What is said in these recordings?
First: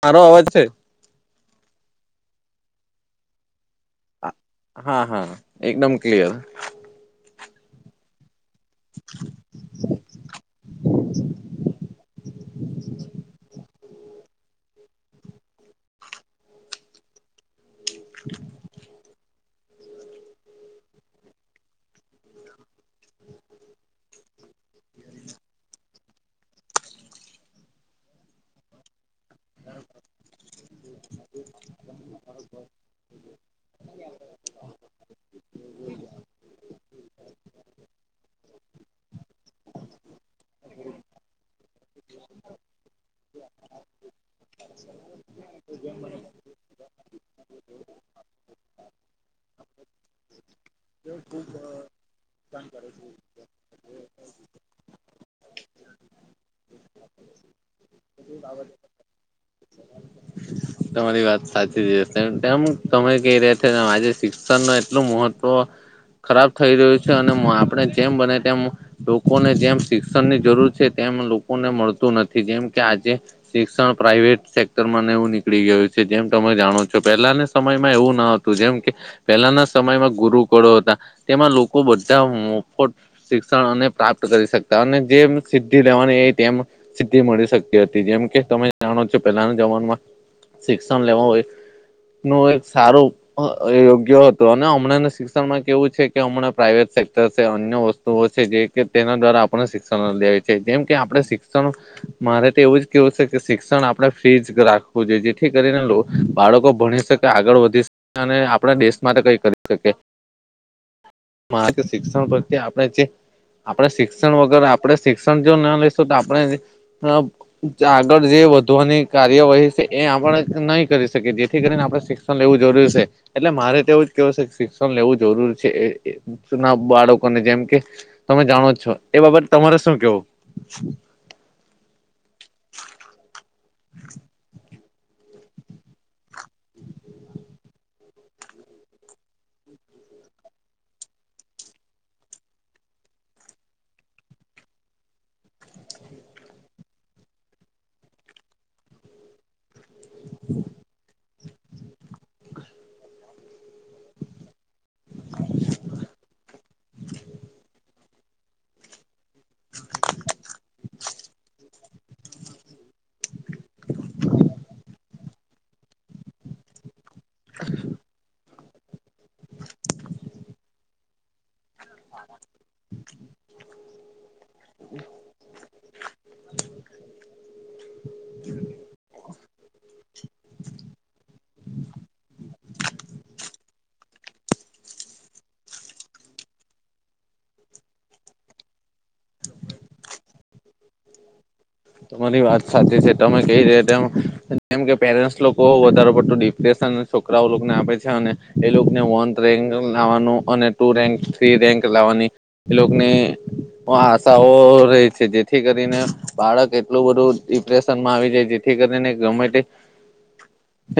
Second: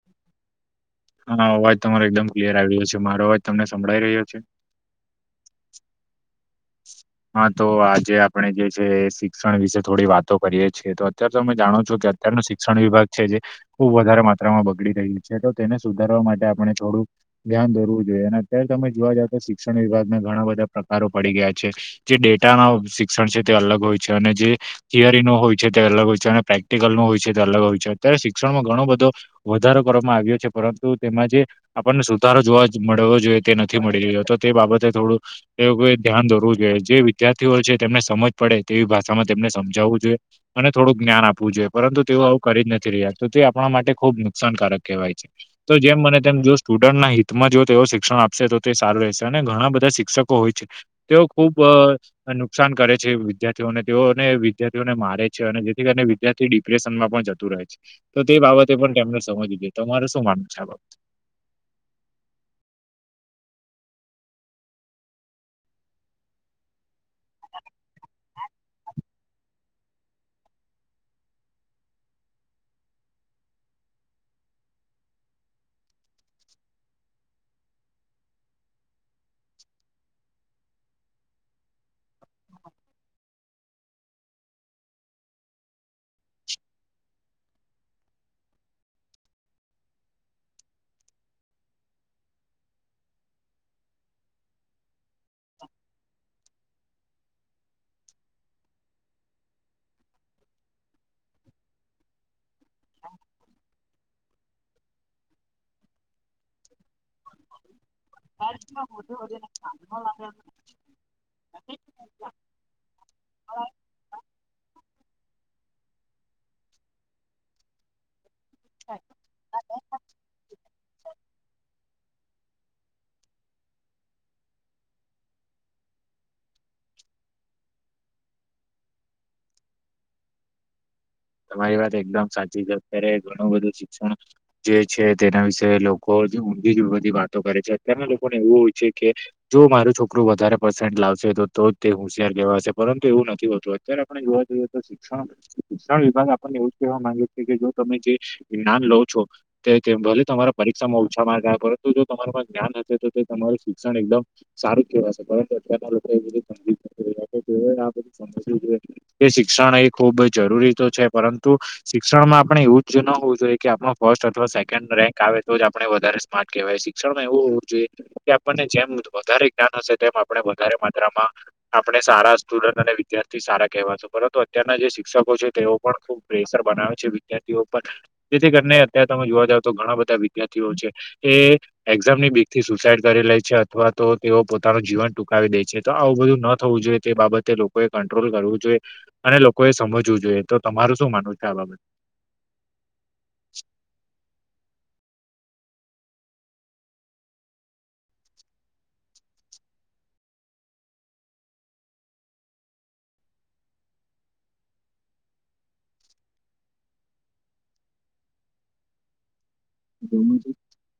સારો અવાજ છે. હા અવાજ તમારો એકદમ ક્લિયર આવી રહ્યો છે. મારો અવાજ તમને સંભળાઈ રહ્યો છે. હા હા એકદમ ક્લિયર. હા તો આજે આપણે જે છે શિક્ષણ વિશે થોડી વાતો કરીએ છીએ તો અત્યારે તો તમે જાણો છો કે તેમનું શિક્ષણ વિભાગ છે જે બો વધારે માત્રામાં બગડી રહ્યું છે તો તેને સુધારવા માટે આપણે થોડુંક ધ્યાન દય હોવું જોઈએ અને અત્યારે તમે જોવા જાવ તો શિક્ષણ વિભાગના ઘણા બધા પ્રકારો પડી ગયા છે. જે ડેટા ના શિક્ષણ છે તે અલગ હોય છે અને જે થિયરી નો હોય છે તે અલગ હોય છે અને પ્રેક પ્રેક્ટિકલ હોય છે તે અલગ હોય છે અત્યારે શિક્ષણમાં ઘણો બધો વધારો કરવામાં આવ્યો છે પરંતુ તેમાં જે આપણને સુધારો જોવા જ મળવો જોઈએ તે નથી મળી રહયો તો તે બાબતે થોડું એ ધ્યાન દોર હોવું જોઈએ જે વિદ્યાર્થીઓ છે તેમને સમજ પડે તેવી ભાષામાં તેમને સમજાવવું જોઈએ. અને થોડુંક જ્ઞાન આપવું જોઈએ પરંતુ તેઓ આવું કરી જ નથી રહ્યા તો તે આપણા માટે ખુબ નુકસાનકારક કહેવાય છે. તો જેમ બને તેમ જો સ્ટુડન્ટના હિતમાં જો તેઓ શિક્ષણ આપશે તો તે સારું રહેશે અને ઘણા બધા શિક્ષક હોય છે. તેઓ ખૂબ નુકસાન કરે છે વિદ્યાર્થીઓને તેઓને વિદ્યાર્થીઓને મારે છે અને જેથી કરીને ત્યાંથી ડિપ્રેશનમાં પણ જતું રહે છે તો તે બાબતે પણ તેમને સમજવુ જોઈએ. તમારે શું માનવું છે આ બાબત? તમારી વાત સાચી વાત. તેમ તમે કહી રહ્યા છો આજે શિક્ષણ નું એટલું મહત્વ ખરાબ થઈ રહ્યું છે અને આપણે અ જેમ બને તેમ લોકોને જેમ શિક્ષણની જરૂર છે તેમ લોકોને મળતું નથી જેમ કે આજે શિક્ષણ પ્રાઈવેટ સેક્ટર માં ને એવું નીકળી ગયું છે જેમ તમે જાણો છો. પેલાને સમયમાં એવું ના હતું જેમ કે પહેલાના સમયમાં ગુરુકુળો હતા તેમાં લોકો બધા મોફત શિક્ષણ અને પ્રાપ્ત કરી શકતા અને જેમ સિદ્ધિ લેવાની હોય તેમ સિદ્ધિ મળી શકતી હતી જેમ કે તમે જાણો છો પહેલાના જમાનામાં શિક્ષણ લેવા હોય નો એક સારો અ યોગ્ય હતું અને હમણાંનું શિક્ષણમાં કેવું છે કે હમણાં પ્રાાઈવેટ સેક્ટર છે, અન્ય વસ્તુ તો છે જે તેના દ્વારા આપણને શિક્ષણ લેય છે જેમ કે આપણે મારે તો એવું જ કેવું છે કે શિક્ષણ આપડે ફ્રીઝ રાખવું જોઈએ જેથી કરીને લોક બાળકો ભણી શકે આગળ વધી શકયે અને આપડા દેશ માટે કઈ કરી શકયે. [unintelligible] જ શિક્ષણ પ્રત્યે આપણે જે આપણે શિક શિક્ષણ વગર આપડણે શિક્ષણ જો ના લેશું તો આપણે આગળ જે વધવાની કાર્ય હોહી છે એ આપણે નહી કરી શકીએ જેથી કરીને આપણે શિક્ષ શિક્ષણ લેવું જરૂરી છે એટલે મારે તો એવું જ કેહવું છે શિક્ષણ લેવું જરૂરી છે. ના બાળકોને જેમ કે તમે જાણો છો એ બાબત તમારે શું કેવું? તમારી વાત એકદમ સાચી છે. અત્યારે ઘણું બધું શિક્ષણ જે છે તેના વિશે લોકો જ ઊંધી બધી વાતો કરે છે. અત્યારના લોકોને એવું હોય છે કે જો મારું છોકરું વધારે પર્સેન્ટ લાવશે તો જ તે હોશિયાર કેવા શે પરંતુ એવું નથી હોતું. અત્યારે આપણે જોવા જઈએ તો શિક્ષણ શિક્ષણ વિભાગ આપણને એવું જ કહેવા માંગે છે કે જો તમે જે જ્ઞાન લો છો. તે ભલે તમારા પરીક્ષામાં ઓછા માર્ગ આવ્યા પર તો જો તમાર મા જ્ઞાન હશે તો તે તમારુ શિક્ષણ એકદમ સારું કેવા સે [unintelligible] કે શિક્ષણ એ ખુબ જરૂરી છે પરંતુ શિક્ષણ માં આપણે એવું જ ન હોવું જોઈએ કે આપણ ફર્સ્ટ અથવા સેકન્ડ રેન્ક આવે તો જ આપડણે વધારે સ્માર્ટ કહેવાય શિક્ષણમાં એવું હોવું જોઈએ કે મને જેમ વધારે જ્ઞાન હશે તેમ આપણે વધારે માત્રામાં આપણે સારા સ્ટુડન્ટ અને વિદ્યાર્થી સારા કહેવા છ પરંતુ અત્યારના જે શિક્ષકો છે ઉપર ખુબ પ્રેેશર બનાવે છે વિદ્યાર્થીઓ પર જેથી કરીને અત્યારે તમે જોવા જાવ તો ઘણા બધા વિદ્યાર્થીઓ છે એ એક્ઝામ ની બીક થી સુસાઈડ કરીે લે છે અથવા તો તેઓ પોતાનું જીવન ટૂકાવી દે છે તો આવું બધું ન થવું જોઈએ તે બાબતે લોકોએ કંટ્રોલ કરવું જોઈએ અને લોકો એ સમજવું જોઈએ તો તમારું શું માનવું છે આ બાબત તમારી વાત સાચી છે તમે કહી રે તેમ જેમ કે પેરેન્ટ્સ લોકો વધારે પડતું ડિપ્રેશન છોકરાઓ લોકોને આપે છે અને એ લોકોને વન રેન્ક લાવવાનું અને ટુ રેન્ક થ્રી રેન્ક લાવવાની એ લોકોને આશાઓ રહેે છે જેથી કરીને બાળક એટલું બધું ડિપ્રેશનમાં આવી જાય જેથી કરીને ગમે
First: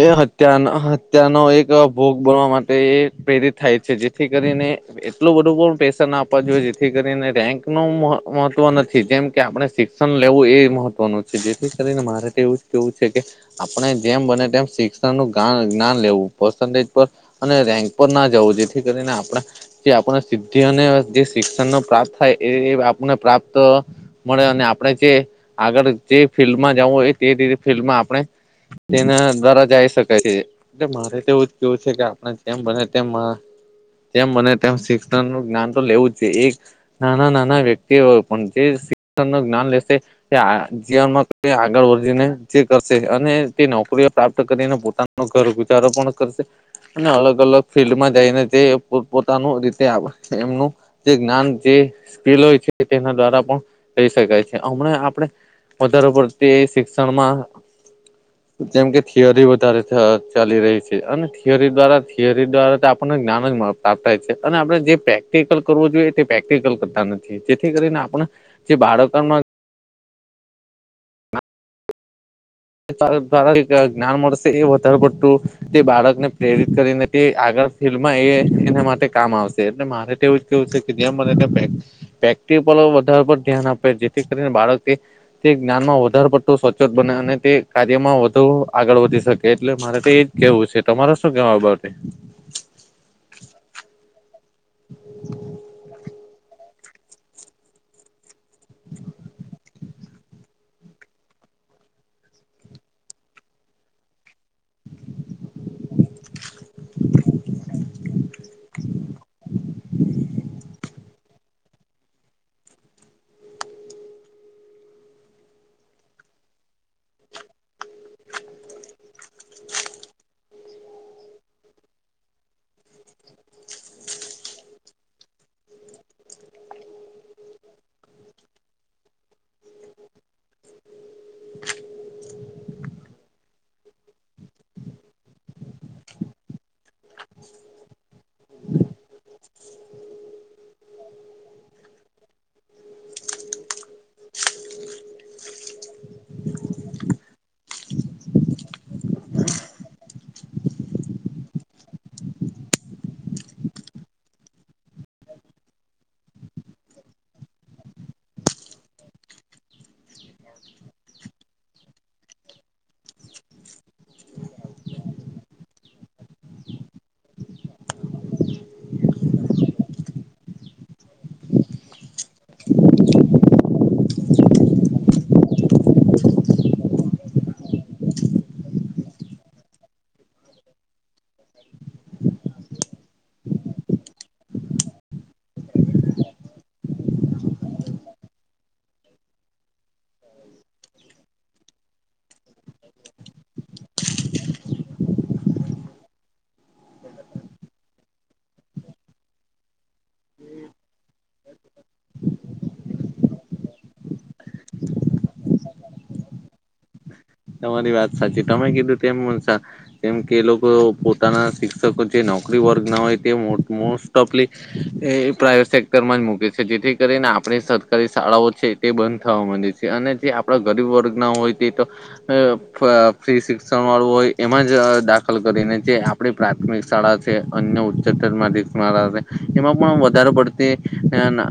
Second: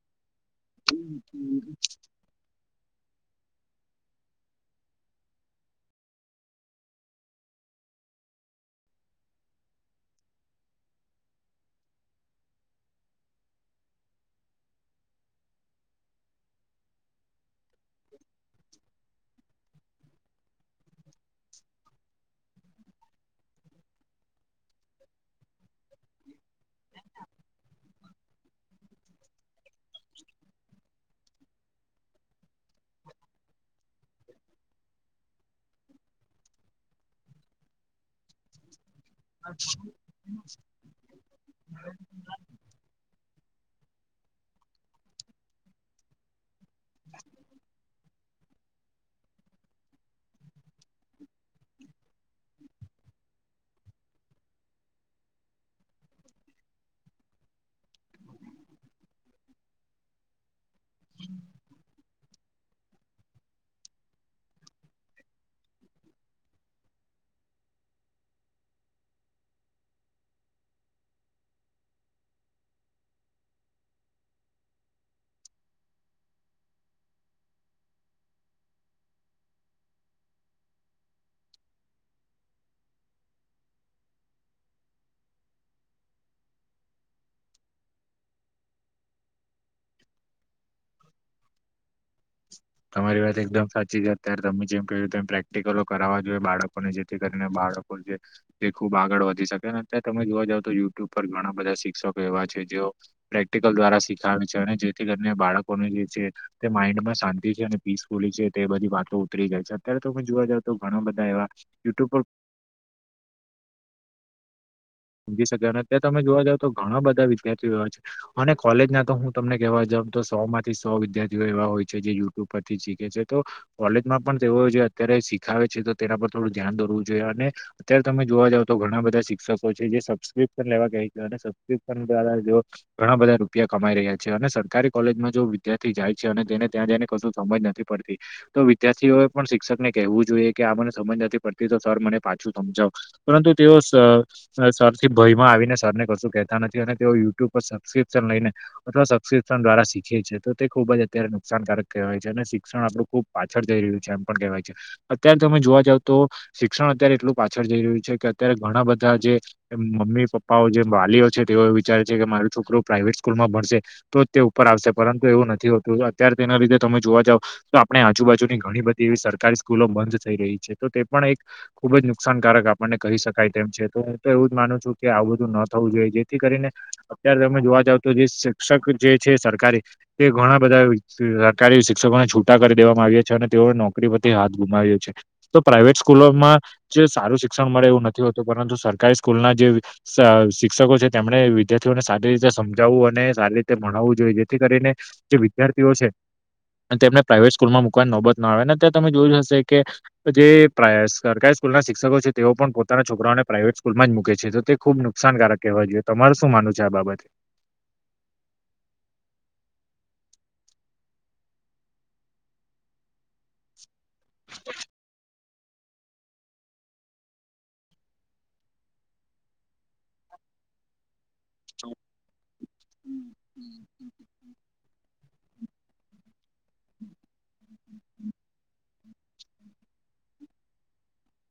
એ હત્યાનો હત્યાનો એક ભોગ બોલવા માટે એ પ્રેરિત થાય છે જેથી કરીને એટલું બધું પણ પ્રેશર ના આપવા જોઈએ જેથી કરીને રેન્ક નું મહત્વ નથી જેમ કે આપણે શ શિક્ષન લેવું એ મહત્વનું છે જેથી કરીને મારે એવું જ કેવું છે કે આપણે જેમ બને તેમ શિક્ષણ નુ ગા જ્ઞાન લેવું પરસેન્ટેજ પર અને રેન્ક પર ના જવું જેથી કરીને આપણે જે આપણે સિદ્ધિ અને જે શિક્ષણ ન પ્રાપ્ત થાય એ આપને પ્રાપ્ત મળે અને આપણે જે આગળ જે ફિલ્ડમાં જવું હોય તે ફિલ્ડમાં આપણે તેના દ્વારા જઈ શકે છે એટલે મારે તો એવું જ કેવું છે કે આપણે જેમ બને તેમા તેમ મને તેમ શિક્ષણ નું જ્ઞાન તો લેવું જોયે એક નાના નાના વ્યક્તિ જે શિક્ષણ ન જ્ઞાન લેશે જીવનમાં આગળ વધીને જે કરશે અને તે નોકરીઓ પ્રાપ્ત કરીને પોતાના ઘરગુચારો પણ કરશે અને અલગ અલગ ફિલ્ડમાં જઈને તે પો પોતાનું રીતે એમનું જે જ્ઞાન જે સ્કીલ હોય છે તેના દ્વારા પણ થાય છે હમણાં આપણે વધારે પડતી શિક્ષણમાં [inaudible] જેમ કે થિયરી વધારે ચાલી રહી છે અને થિયરી દ્વારા થિયરી દ્વારા આપણને જ્ઞાન જ મળ થ છે અને આપણે જે પ્રેક્ટિકલ કરવો જોઈએ તે પ્રેક્ટિકલ કરતા નથી જેથી કરીને આપણે જે બાળકોમાં દ્વારા જ્ઞાન મળશે એ વધારે પડતું તે બાળકને પ્રેરિત કરીને તે આગળ ફિલ્ એ એના માટે કામ આવશે એટલે મારે તો એવું જ કેવું છે કે જેમ મને પેક્ટ વધારે પર ધ્યાન આપે જેથી કરીને બાળકે તે જ્ઞાનમાં વધારે પડતો સવચોત બને અને તે કાર્યમાં વધુ આગળ વધી શકે એટલે મારે તે એજ કેવું છે તમારે શું કેવુ આ બાબતે તમારી વાત એકદમ સાચી છે અત્યારે તમે જેમ કમ પ્રેક્ટિકલો કરવા જોઈએ બાળકો જેથી કરીને બાળકો છે તે ખુબ આગળ વધી શકે ને તમે જોવા જાવ તો યુટ્યુબ પર ઘણા બધા શિક્ષકો એવા છે જે પ્રેક્ટિકલ દ્વારા શ અને જેથી કરીને બાળકોને જે છે તે માઇન્ડમાં અને પીસફુલી છે તે એ બધી વાતો ઉતરી જાય છે અત્યારે તો ત જોવા જાવ તો ઘણા બધા એવા યુટ્યુબ પર સમજી શકાય અને અત્યારે તમે જોવા જાવ તો ઘણા બધા વિદ્યાર્થીઓ એવા છે અને કોલેજના તો હું તમને કેવા જવ તો સો માંથી સો વિદ્યાર્થીઓ એવા હોય છે જે યુટ્યુબ પરથી શીખે છે તો કોલેજમાં પણ તેઓ જે અત્યારે શીખાવે છે તો તેના પર થોડું ધ્યાન દોરવું જોઈએ અને અત્યારે તમે જોવા જાવ તો ઘણા બધા શિક્ષકો પછી છે જે સબસ્ક્રિપ્શન લેવા કેહ છે અને સબસ્ક્રિપ્શન દ્વારા જો ઘણા બધા રૂપિયા કમાઈ રહ્યા છે અને સરકારી કોલેજમાં જો વિદ્યાર્થી જાય છે અને તેને ત્યાં જઈને કશું સમજ નથી. નથી પડતી. તો વિદ્યાર્થીઓ એ પણ શિક્ષક ને કહેવું જોઈએ કે આ મને સમજ નથી પડતી તો સર મને પાછું સમજાવ. પરંતુ તેઓ સ ને સરથી ભયમાં આવીને સરને કશું કહેતા નથી અને તેઓ યુટ્યુબ પર સબસ્ક્રિપ્શન લઈને અથવા સબસ્ક્રીપ્સન દ્વારા શીખે છે તો તે ખુબ જ અત્યારે નુકસાનકારક કહેવાય છે અને શિક્ષણ આપણું ખુબ પાછળ જઈ રહ્યું છે એમ પણ કહેવાય છે. અત્યારે તમે જોવા જાવ તો શિક્ષણ અત્યારે એટલું પાછળ જઈ રહ્યું છે કે અત્યારે ઘણા બધા ધા જે મમ્મી પપ્પાઓ જે વાલીઓ છે તેઓ વિચારે છે કે મારું છોકરું પ્રાાઈવેટ સ્કૂલ માં ભણશે તો તે ઉપર આવશે પરંતુ એવું નથી હોતું અત્યારે તેના લીધે તમે જોવા જાવ તો આપણે આજુબાજુની ઘણી બધી એવી સરકારી સ્કૂલો બંધ થઈ રહી છે તો તે પણ એક ખુબ જ નુકસાનકારક આપણને કહી શકાય તેમ છે. હું તો એવું જ માનું છું કે આવું બધું ન થવું જોઈએ જેથી કરીને અત્યારે તમે જોવા જાવ તો જે શિક્ષક જે છે સરકારી તે ઘણા બધા સરકારી શિક્ષકોને છૂટા કરી દેવામાં આવ્યા છે અને તેઓએ નોકરી પરથી હાથ ગુમાવ્યો છે. તો પ્રાાઈવેટ સ્કૂલોમાં જે સારું શિક્ષણ મળે એવું નથી હોતું પરંતુ સરકારી સ્કૂલના જે શ શિક્ષકો છે તેમણે વિદ્યાર્થીઓને સારી રીતે સમજાવવું અને સારી રીતે ભણાવવું જોઈએ જેથી કરીને જે વિદ્યાર્થીઓ છે તેમને પ્રાાઈવેટ સ્કૂલમાં મુકવાની નોબત ના આવે ને અત્યારે તમે જોયું હશે કે જે પ્રા સરકારી સ્કૂલના શિક્ષકો છે તેઓ પણ પોતાના છોકરાઓને પ્રાઈવેટ સ્કૂલમાં જ મુકે છે તો તે ખુબ નુકસાનકારક કહેવાય જોએ તમાર શું માનું છે આ બાબતે. તમારી વાત સાચી તમે કીધું તેમ મુનસા. કેમ કે એ લોકો પોતાના શિક્ષકો જે નોકરી વર્ગના હોય તે મો મો ટોપલી એ પ્રાઇવેટ સેક્ટર સેક્ટર માંજ મૂકે છે. જેથી કરીને આપણી સરકારી શાળાઓ છે તે બંધ થવા માંડે છે અને જે આપ આપણા ગરીબ વર્ગના હોય તે તો અ પ ફ્રી શિક્ષણ વાળું હોય એમાં જ અ દાખલ કરીને જે આપણી પ્રાથમિક શાળા છે અન્ય ઉચ્ચતર માદી માળા શાળા છે. એમાં પણ વધારે પડતી અન અ.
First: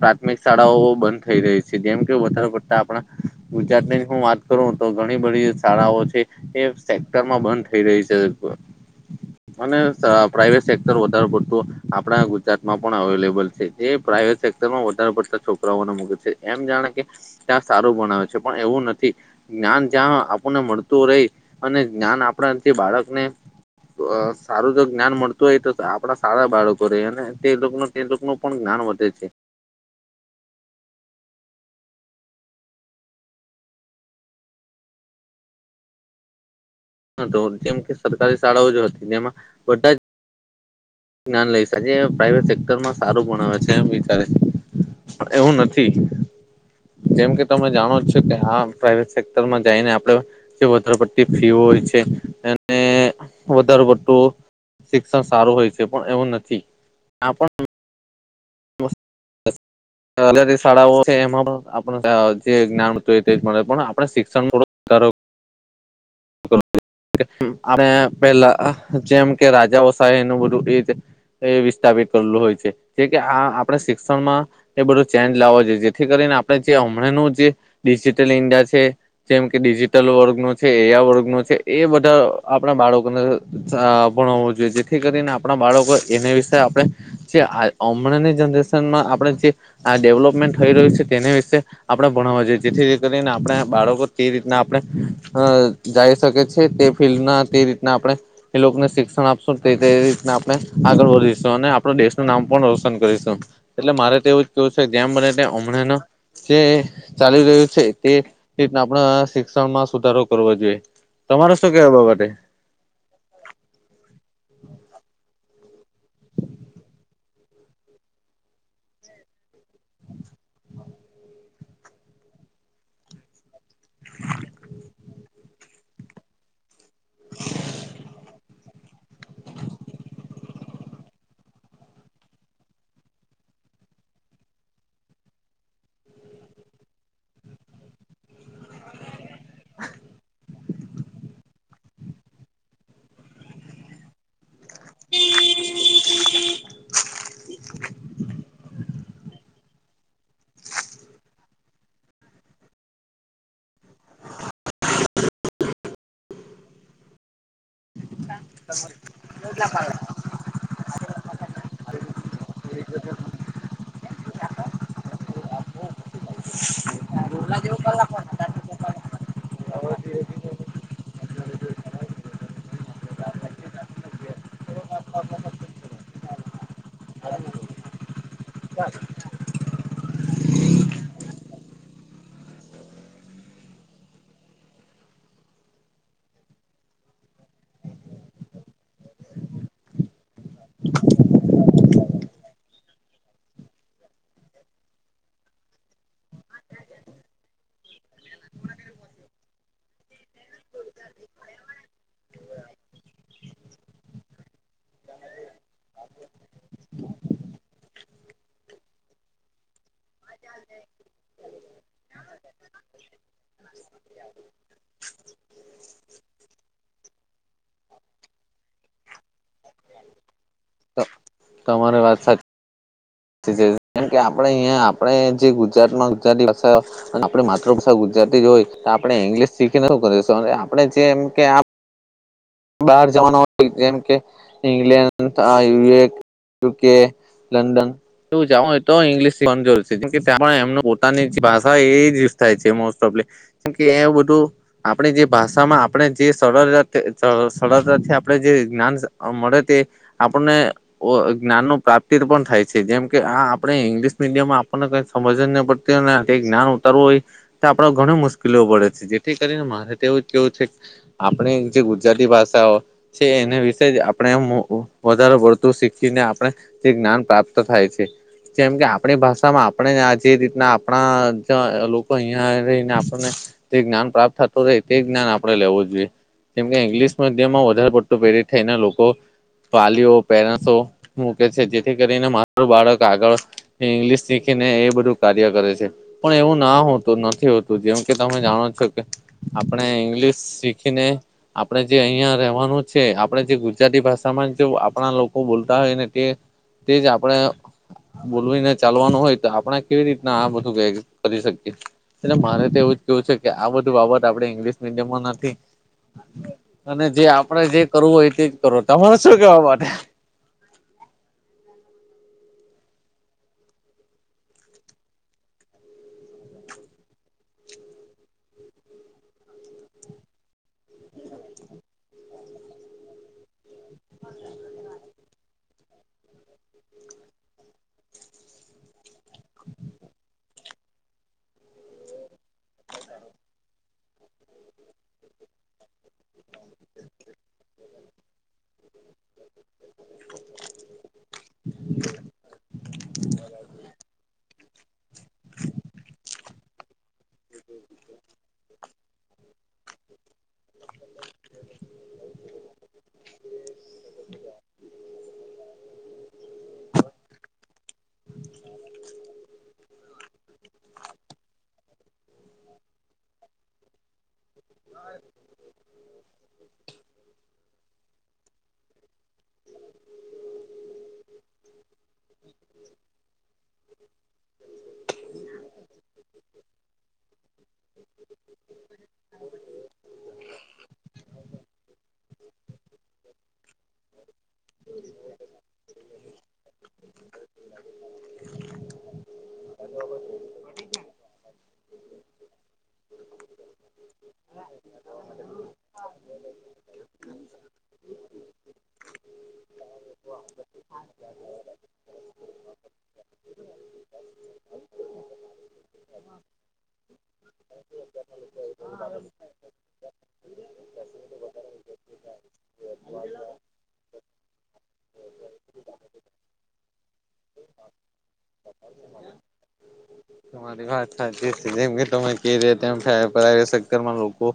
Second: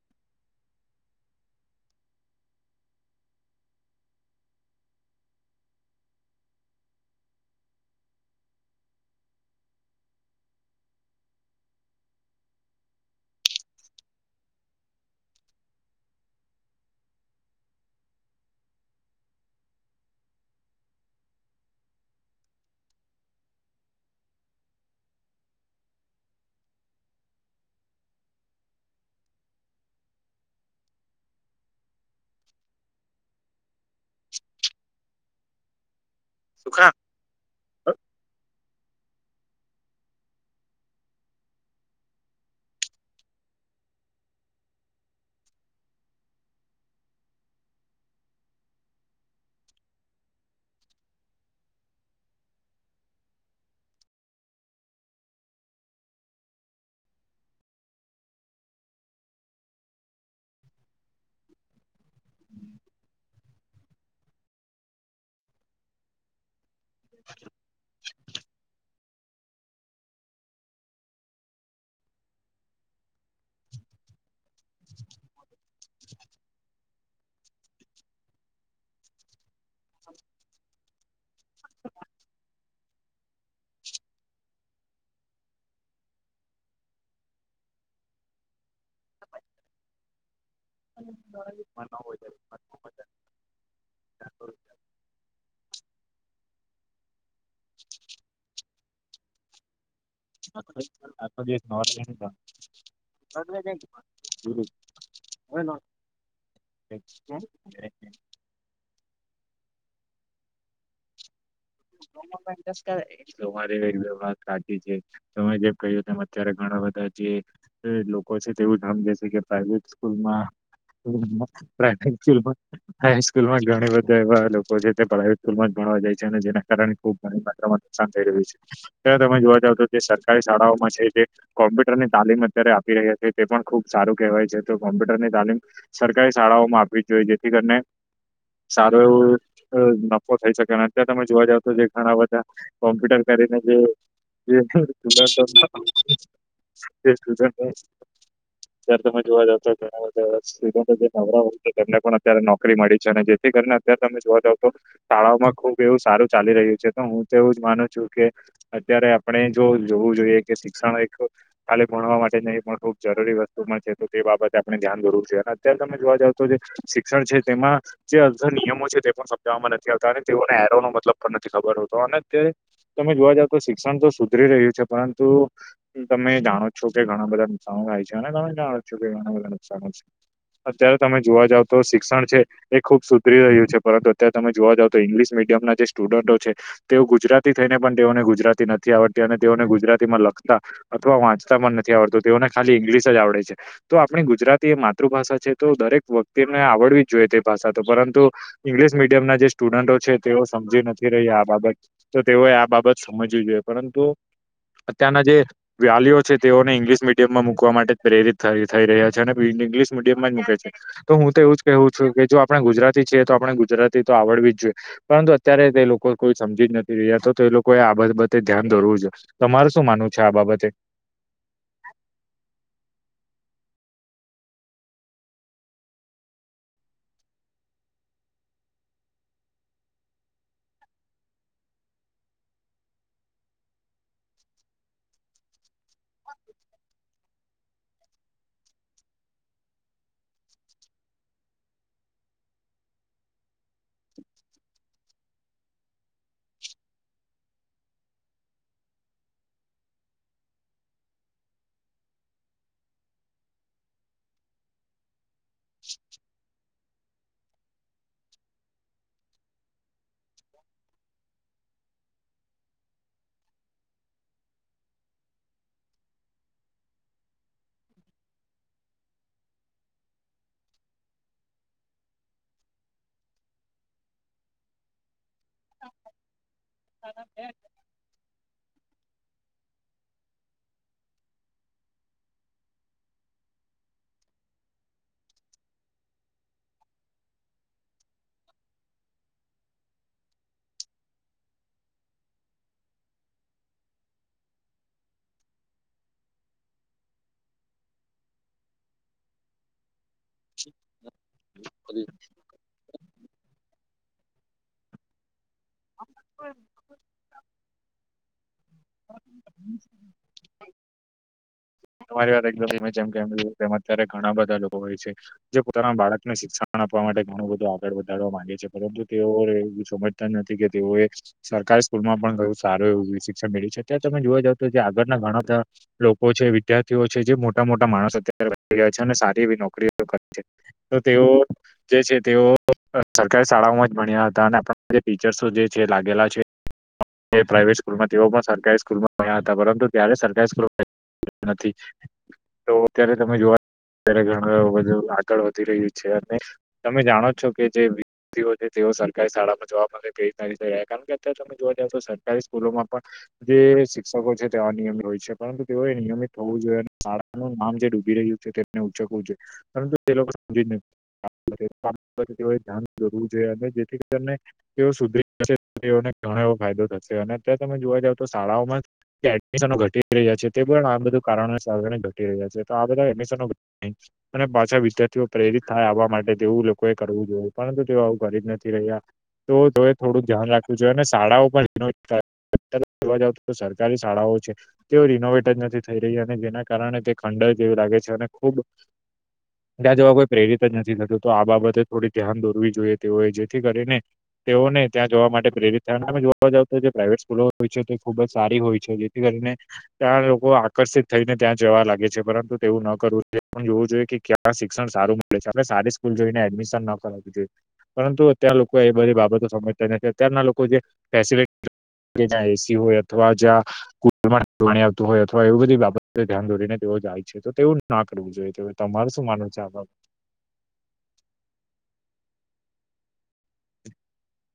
પ્રાથમિક શાળાઓ બંધ થઈ રહી છે જેમ કે વધારે પડતા આપણા ગુજરાત ની હું વાત કરું તો ઘણી બધી શાળાઓ છે એ સેક્ટરમાં બંધ થઈ રહી છે. [inaudible] અને સ પ્રાઇવેટ સેક્ટર વધારે પડતું આપણા ગુજરાતમાં પણ અવેલેબલ છે એ પ્રાઇવેટ સેક્ટર સેક્ટરમા વધારે પડતા છોકરાઓને મૂકે છે એમ જાણે કે ત્યાં સારું ભણાવે છે. પણ એવું નથી. જ્ઞાન જ્યાં આપણને મળતું રહે અને જ્ઞાન આપણાથી બાળકને અ સારું જો જ્ઞાન મળતું હોય તો આપણા સારા બાળકો ર ને તે લોકો ન એ લોકોનો પણ જ્ઞાન વધે છે. [inaudible] સુખા. હતો જેમ કે સરકારી શાળાઓ જ હતી જેમાં બધા જ જ્ઞાન લઈ શકે પ્રાઈવેટ સેક્ટરમાં સારું ભણાવે છે એમ વિચારે છે. એવું નથી જેમ કે તમે જાણો જ છો કે હા પ્રાાઈવેટ સેક્ટરમાં જઈને આપણે જે વધારે પડતી ફી હોય છે અને વધારે પડું શિક્ષણ સારું હોય છે પણ એવું નથી ત્યા પણ. અ સ સલરી શાળાઓ છે એમાં પણ આપ જે જ્ઞાનતું હોય તે મળે પણ આપ આપણે શિક્ષણ થોડું. અને પહેલા જેમ કે રાજાઓ શાહેનું બધું એ જ એ વિસ્થાપિત કરેલું હોય છે. જે કે આ આપણે શિક્ષણમાં એ બધો ચેન્જ લાવો જોઈએ જેથી કરીને આપણે જે હમણાંનું જે ડિજિટલ ઇન્ડિયા છે જેમ કે ડિજિટલ વર્ગ નો છે એ કે એ બધા આપણા બાળકોને ભણાવવું જોઈએ જેથી કરીને આપણા બાળકો એને વિશે આપ જે હમણાંની જનરેશનમાં આપણે જે ડેવલપમેન્ટ થઈ રહ્યું છે તેના વિશેે આપણે ભણવા જોઈએ જેથી કરીને આપણે બાળકો તે રીતના આપણે અ જાઈ શકે છે તે ફિલ્ડમાં તે રીતના આપણે એ લોકોને શિક્ષણ આપશું તે તે આપણે આગળ આખો વધીશું દિવસ અને આપણ તમારી દેશનું નામ પણ રોશન કરીશું એટલે મારે તેવું કું છે જેમ બને ત હમણાં જે ચાલી રહ્યું છે તે એ રીતના આપણે શિક્ષણ માં સુધારો કરવો જોઈએ તમારે શું કેવાય બાબતે રે વાત સાચી છે તમે જેમ કહ્યું તેમ અત્યારે ઘણા બધા જે લોકો છે તેવું જામજે છે કે પ્રાઈવેટ સ્કૂલમાં હ પ્ર [inaudible] હાઈસ્કૂલ માં ઘણી બધા એવા લોકો છે તે પ્રાઈ સ્કૂલમાં જ ભણવા જાય છે ને જેને, ખુબ ઘણી માત્રામાં નુકસાન થઈ રહ્યું છે ત્યારે તમે જોવા જાવ તો જે સરકારી શાળાઓમાં છે જે કોમ્પ્યુટરની તાલીમ અત્યારે આપી રહ્યા છે તે પણ ખુબ સારું કહેવાય છે તો કોમ્પ્યુટરની તાલીમ સરકારી શાળાઓમાં આપવી જોઈએ જેથી કરીને સારું એવું નફો થઈ શકે અને અતં તમે જોવા જાવ તો જે ઘણા બધા કોમ્પ્યુટર કરીને જે એ [inaudible] [unintelligible] તમે જોવા જતા ઘણા બધા જે નવરા હોય છે તેમને પણ અત્યારે નોકરી મળી છે અને જેથી કરીને તમે જોવા જાવ તો શાળા માં ખુબ એવું સારું ચાલી રહ્યું છે તો હું તો એવું જ માનું છું કે અત્યારે આપણે જો જોવું જોઈએ કે શિક્ષાના એક ખાલે ભણવા માટે ન એ પણ ખૂબ જરૂરી વસ્તુમાં છે તો તે બાબતે આપડણે ધ્યાન દવું જોઈએ અત્યારે તમે જોવા જતો જ એક શિક્ષણ છે તેમાં જે અધર નિયમો છે તે પણ સમજવામાં નથી આવતા અને તેઓને એરો ન મતલબ નથી ખબર હોતો અને અ તમે જોવા જ તો શિક્ષણ તો સુધરી રહ્યું છે પરંતુ, તમે જાણો છો કે ઘણા બધા નુકસાનો થાય છે અને તમે જાણો છો કે ઘણા બધા નુકસાાન છે અત્યારે તમે જોવા જાવ તો શિક્ષણ છે. એ ખુબ સુધરી રહ્યું છે પરંતુ અત્યારે તમે જોવા જાવ તો ઈંગ્લિશ મીડિયમના જે સ્ટુડન્ટો છે. તેઓ ગુજરાતી થઈને પણ તેઓને ગુજરાતી નથી આવડતી અને તેઓને ગુજરાતી માં લખતા અથવા વાંચતા પણ નથી આવડતું તેઓને ખાલી ઇંગ્લિશ જ આવડે છે. તો આપણી ગુજરાતી એ માતૃભાષા છે તો દરેક વ્યક્તિને આવડવી જ જોઈએ તે ભાષા તો પરંતુ ઈંગ્લિશ મીડિયમ જે સ્ટુડન્ટો છે તેઓ સમજી નથી રહી આ બાબત તો તેઓએ આ બાબત સમજવી જોઈએ પરંતુ અત્યારના જે વલીઓ છે તેઓને ઇંગ્લિશ મીડિયમમાં મુૂક માટે જ પ્રેરિત થ થઈ રહ્યા છે અને ઇંગ્લિશ મીડિયમમાં જ મૂકે છે તો હું તો એવું જ કહવું છું કે જો આપણે ગુજરાતી છીએ તો આપણે ગુજરાતી તો આવડવી જ જોઈએ પરંતુ અત્યારે તે લોકો કોઈ સમજી જ નથી રહ્યા તો તો એ લોકોએ આ બાબતે ધ્યાન ધરવું છે તમાર શું માનવું છે આ બાબતે? તમારી વાત સાચી! કારમ કે આપડણે અહીંયા આપણે જે ગુજરાતમાં ગુજરાતી ભાષા આપણી માતૃભાષા ગુજરાતી જ હોય તો આપણે ઈંગ્લિશ શીખીને શ કરીશું આપણે જેમ કે બહાર જવાના હોય જેમ કે ઇંગ્લેન્ડ, યુએ, યુકે લંડન એું જા તો ઇંગ્લિશ કજર છે જેમ એમ પોતાની ભાષા એ થાય છેસ્ટ ઓફલી કેમ કે એવ બધું આપણી જે ભાષામાં આપણે જે સરળતે સરળતાથી આપણે જે જ્ઞાન મળે તે આપણને જ્ઞાન ન પ્રાપ્તિ પણ થાય છે જેમ કે આ આપણે ઇંગ્લિશ મીડિયમમા ને કઈ સમજ જ ન પડતી જ્ઞાન ઉતારવું હોય આપડો ઘણ મુશ્કેલી પડે છે જેથી કરીને મારે તો એવું જ કેવું છે આપણે જે ગુજરાતી ભાષાઓ છે એને વિશે જ આપણે વધારે પળતું શીખીને આપણે જે જ્ઞાન પ્રાપ્ત થાય છે. જેમ કે આપણી ભાષામાં આપણે આ જે રીતના આપણા લોકો અહીયાં રહીને આપણને તે જ્ઞાન પ્રાપ્ત થતું રહે તે જ્ઞાન આપણેેવું જોઈએ જેમકે ઇંગ્લશ મિયમમાં વધારે પડતુ તો પેરી થાય લોકો વાલીઓ પેરેન્ટસો મૂકે છે જેથી કરીને મારું બાળક આગળ ઇંગ્લિશ શીખી ને એ બધું કાર્ય કરે છે. પણ એવું ના હોતું નથી હોતું જેમ કે તમે જાણો છો કે આપણે ઈંગ્લિશ શીખીને આપણે જે અહિયાં રહેવાનું છે આપણે જે ગુજરાતી ભાષામાં આપણા લોકો બોલતા હોય ને તે તે જ આપણેે બોલવીને ચાલવાનું હોય તો આપણે કેવી રીતના આ બધું કરી શકીએ એટલે મારે તો એવું કેવું છે કે આ બધું બાબત આપડે ઈંગ્લિશ મીડિયમમાં નથી. અને જે આપડે જે કરવું હોય તેજ કરવું. તમારે શું કેવા માટે? તમારી વાત એક જેમ કેમ એ અત્યારે ઘણા બધા લોકો હોય છે જે પોતાના બાળકને શિક્ષણ આપવા માટે ઘણું બધું આગળ વધારવા માંગે છે પરંતુ તેઓ એવું સમજ નથી કે તેવું એક સરકારી સ્કૂલ માં પણ બહ સારું એવું શિક્ષણ મેળ્યું છે અત્યારે તમે જોવા જાવ તો જે આગળના ઘણા બધા લોકો છે વિદ્યાર્થીઓ છે જે મોટા મોટા માણસ અત્યારે રહયા છે અને સારી એવી નોકરીઓ કરે છે. તો તેઓ જે છે તેઓ સરકારી શાળાઓમાં જ ભણ્યા હતા અને આપ જે ટીચર્સો જે છે લાગેલા છે. પ્રાાઈવેટ સ્કૂલમાં તેઓ પણ સરકારી સ્કૂલમાં રહયા હતા પરંતુ ત્યારે સરકારી સ્કૂલ તો અત્યારે તમે જોવા ત્યારે ઘણા બધુ આગળ વધી રહ્યું છે અને તમે જાણો છો કે જે વિથીઓ છે તેઓ સરકારી શાળામાં જોવા મળે ક કારણ કે અત્યારે તમે જોવા જાવ તો સરકારી સ્કૂલોમાં પણ જે શિક્ષકો છે તે અનિયમિત હોય છે પરંતુ તેઓ એ નિયમિત થવું જોઈએ અને શાળાનું નામ જે ડૂબી રહ્યું છે તેમને ઉચકવું જોઈએ પરંતુ તે લોકો સુધી એ ધ્યાન દવું જોઈએ અને જેથી તેમને તેઓ સુધરી જશે તેઓને ઘણો એવો ફાયદો થશે અને અત્યારે તમે જોવા જાવ તો શાળાઓમાં એડમિશ ઘટી રહ્યા છે તે પણ આ બધું કારણો સાાણી ઘટી રહ્યા છે તો આ બધા એડમિશ અને પાછા વિદ્યાર્થીઓ પ્રેરિત થાય આવા માટે તેવું લોકોએ કરવું જોયું પરંતુ તેઓ આવું કરીરીબ નથી રહ્યા. તો જો એ થોડુંક ધ્યાન રાખવું જોઈએ અને શાળાઓ પણ જોવા જાવ તો તો સરકારી શાળાઓ છે તેઓ રિનોવેટજ નથી થઈ રહી અને જેના કારણે તે ખંડ જેવું લાગે છે અને ખૂબ ત્યાં જવા કોઈ પ્રેરિત જ નથી થતું તો આ બાબતે થોડી ધ્યાન દોરવી જોઈએ તેઓએ જેથી કરીને તેઓને ત્યાં જોવા માટે પ્રેરિત થયા અમે જોવા જાવ તો જે પ્રાઇવેટ સ્કૂલો હોય છે તે ખુબ જ સારી હોય છે કરીને ત્યાં લોકો આકર્ષિત થઈને ત્યાં જવા લાગે છે પરંતુ તેવું ન કરવું પણ જોવું જોઈએ કે ક્યાં શિક્ષણ સારું આપણે સારી સ્કૂલ જોઈને એડમિશન ન કરાવવી જોઈએ. પરંતુ અતં લોકો એ બધી બાબતો સમજતા નથી છે અત્યારના લોકો જે ફેસલીટી જ્યાં એસી હોય અથવા જ્યાં કુલર પાણી આવતું હોય અથવા અથવા એવી બધી બાબતે ધ્યાન દોરીને તેઓ જાય છે તો તેવું ના કરવું જોઈએ તો તમારું શું માનવું છે આ? [inaudible] તમારી વાત સાચી છે જેમ કે તમે ક ર તેમ પ્રઇવેટ સેક્ટરમાં લોકો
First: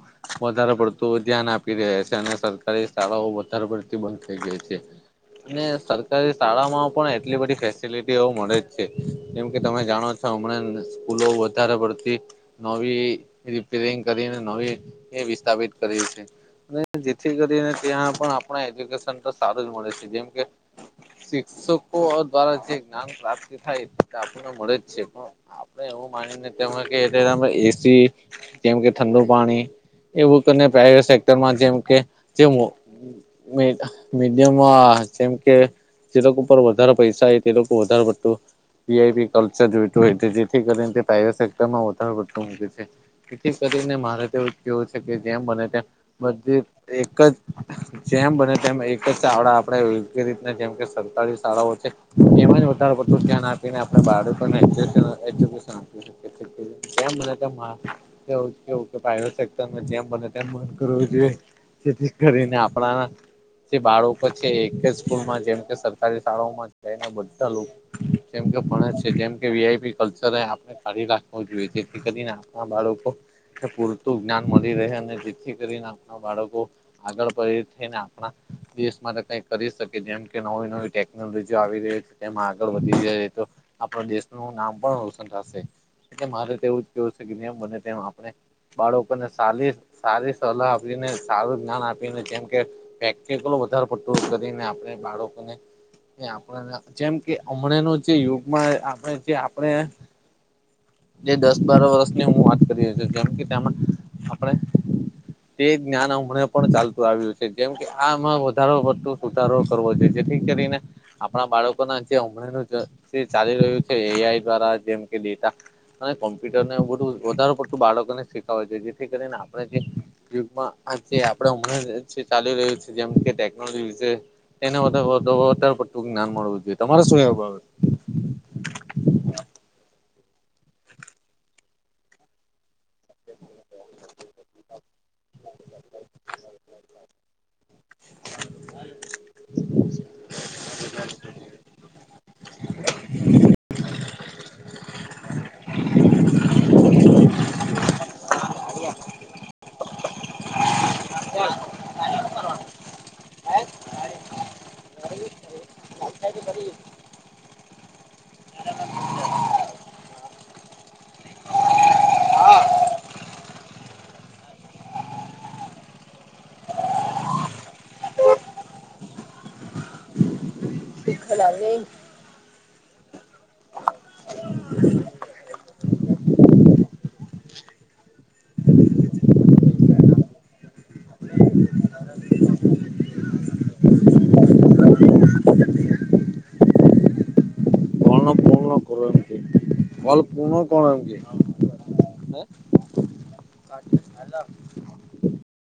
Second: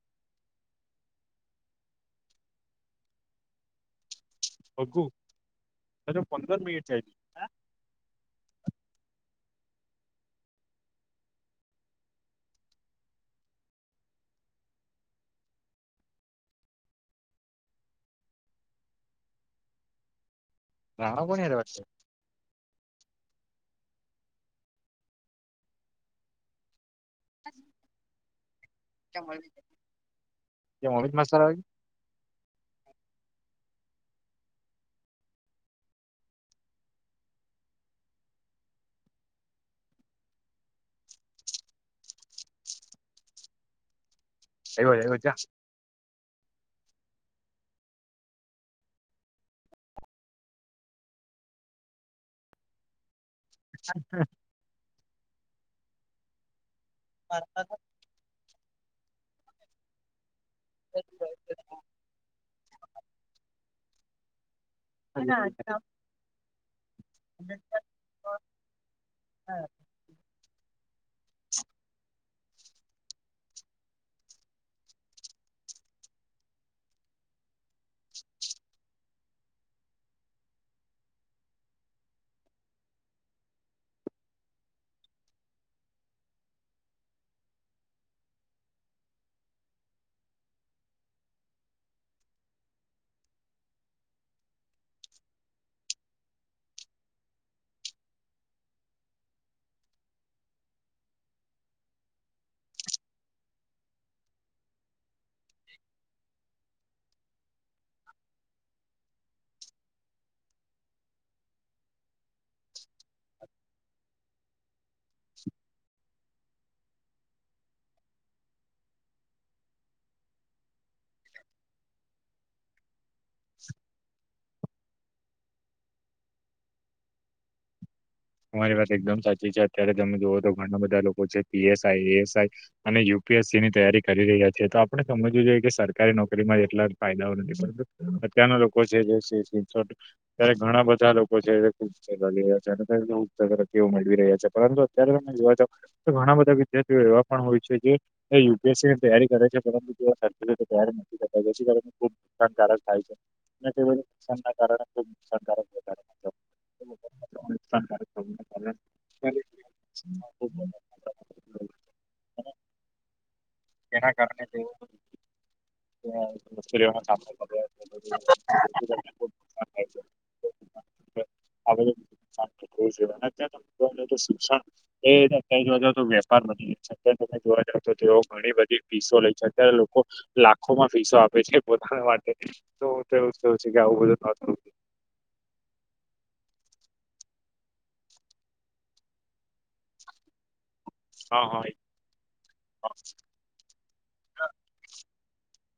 વધારે પડતું ધ્યાન આપી રહ્યા છે અને સરકારી શાળાઓ વધારે પડ બંધ થઈ ગઈ છે અઘું અને હજુ સરકારી પંદર મિનિટ શાળામાં થઈ પણ ગઈ. એટલી બધી ફેસિલિટીઓ મળે જ છે જેમ કે તમે જાણો છો મ સ્કૂલો વધારે પડતી નવી રિપેરિંગ કરીને નવી એ વિસ્થાપિત કરી છે. જેથી કરીને ત્યાં પણ આપણા એજ્યુકેશન તો સારું જ મળે છે જેમકે રાણા કોની હારે વાત શિક્ષકો દ્વારા જે જ્ઞાન પ્રાપ્તિ થાય તે આપણને મળે જ છે, પણ આપડે એવું માનીને તેમમાં કે એટલે તમે એસી જેમકે કરે? ઠંડુ મમ્મી પાણી એવું પ્રાઈવેટ જ મસ્ત સેક્ટરમાં આવ્યો જેમકે જે મીડિયમમાં જેમ કે જે લોકો ઉપર વધારે પૈસા તે લોકો વધારે પરતુ વીઆઈપી કલ્ચરલ જેથી કરીને તે પ્રઇવેટ સેક્ટરમાં વધાર પતું મૂકે છે. તેથી કરીને મારે તે કેવું છે કે આવ્યો જેમ મને ત્યાં બધી એક જ જેમ બને તેમ એક જ શાળા આપણેે યોગ્ય રીતના જેમ કે સરકારી શાળાઓ છે એમાં વધારે પડતું ધ્યાન [unintelligible] એ કેવું કે પ્રાઇવેટ સેક્ટરમાં જેમ બને મ કરવું જોઈએ જેથી કરીને આપણા જે બાળકો છે એક જ સ્કૂલમાં આવ્યો જા જેમકે સરકારી શાળાઓમાં બધા જેમકે ભણે છે જેમ કે વીઆઈ [unintelligible] આપણે કાઢી રાખ જોઈએ જેથી કરીને આપણા બાળકો એ પૂરતું જ્ઞાન મળી રહે અને જેથી કરીને આપણા બાળકો આગળ પ થઈને આપણા દેશ માટે કઈ કરી શકે જેમ કે નવી નવી ટેકનોલોજી આવી રહી છે. એમાં આગળ વધી જાય તો આપણા દેશનું નામ પણ રોશન થશે. એટલે મારે તો એવું જ કેવું છે કેમ બને તેમ આપણે બાળકોને સારી સારી સલાહ આપીને સારું જ્ઞાન આપીને જેમ કે પેટલો વધારે પટતું કરીને આપણે બાળકોને એ આપ જેમ કે હમણાં ન જે યુગમાં આપણે જે આપણે જે દસ બાર વર્ષની હું વાત કરી છ જેમ કે તેમાં આપણે તે જ્ઞાન અમને પણ ચાલતું આવ્યું છે જેમ કે આમાં વધારે પતું સુધારો કરવો જોઈએ. જેથી કરીને આપણા બાળકો જેમ ચાલી રહ્યું છે એઆઈ દ્વારા જેમ કે ડેટા અને કોમ્પ ટરને બું વધાર પડતું બાળકોને શીખાવે છે. જેથી કરીને આપણે જે યુગમાં આ જે આપડે હમણાં જે ચાલી રહ્યું છે જેમ કે ટેકનોલોજીશે તેને બધાુંક જ્ઞાન મળવું જોઈએ તમારે શું? [unintelligible] અરી વાત એકદમ સાચી છે અત્યારે તમે જોુવ તો ઘણા બધા લોકો છે પીએસઆઈ એસઆઈ અને યુપીએસસી ની તૈયારી કરી રહ્યા છીએ. તો આપણે સમજવું જોઈએ કે સરકારી નોકરી માં એટલા ફાયદાઓ નથીત અત્યારના લોકો છે જે ત્યારે ઘણા બધા લોકો છે ખૂબ [unintelligible] રહ્યા અને મળવી રહ્યા છે પરંતુ અત્યારે તમે જોવા જ તો ઘણા બધા વિદ્યાર્થીઓ એવા પણ હોય છે જે એ યુપીએસસી ની તૈય કરે છે પરંતુ તે તો તૈયાર નથી ખબ નુકસાનકારક થાય છે [inaudible] કારણે [inaudible] [unintelligible] [unintelligible] [unintelligible] તેના કારણે તેઓ [unintelligible] [inaudible] છે. આ બધું [unintelligible] થવું જોઈએ અને અત તમે જો તો શિક્ષણ એ અત જોવા જાવ તો વેપાર બની જ છે. અત્યારે તમે જોવા જાવઓ તો તેઓ ઘણી બધી ફીસો લે છે અત્યારે લોકો. લાખોમાં ફીસો આપે છે પોધના માટે તો તેવ કેું છે કે આવું બધું નતું ઓ તુણ કોણ હા હા.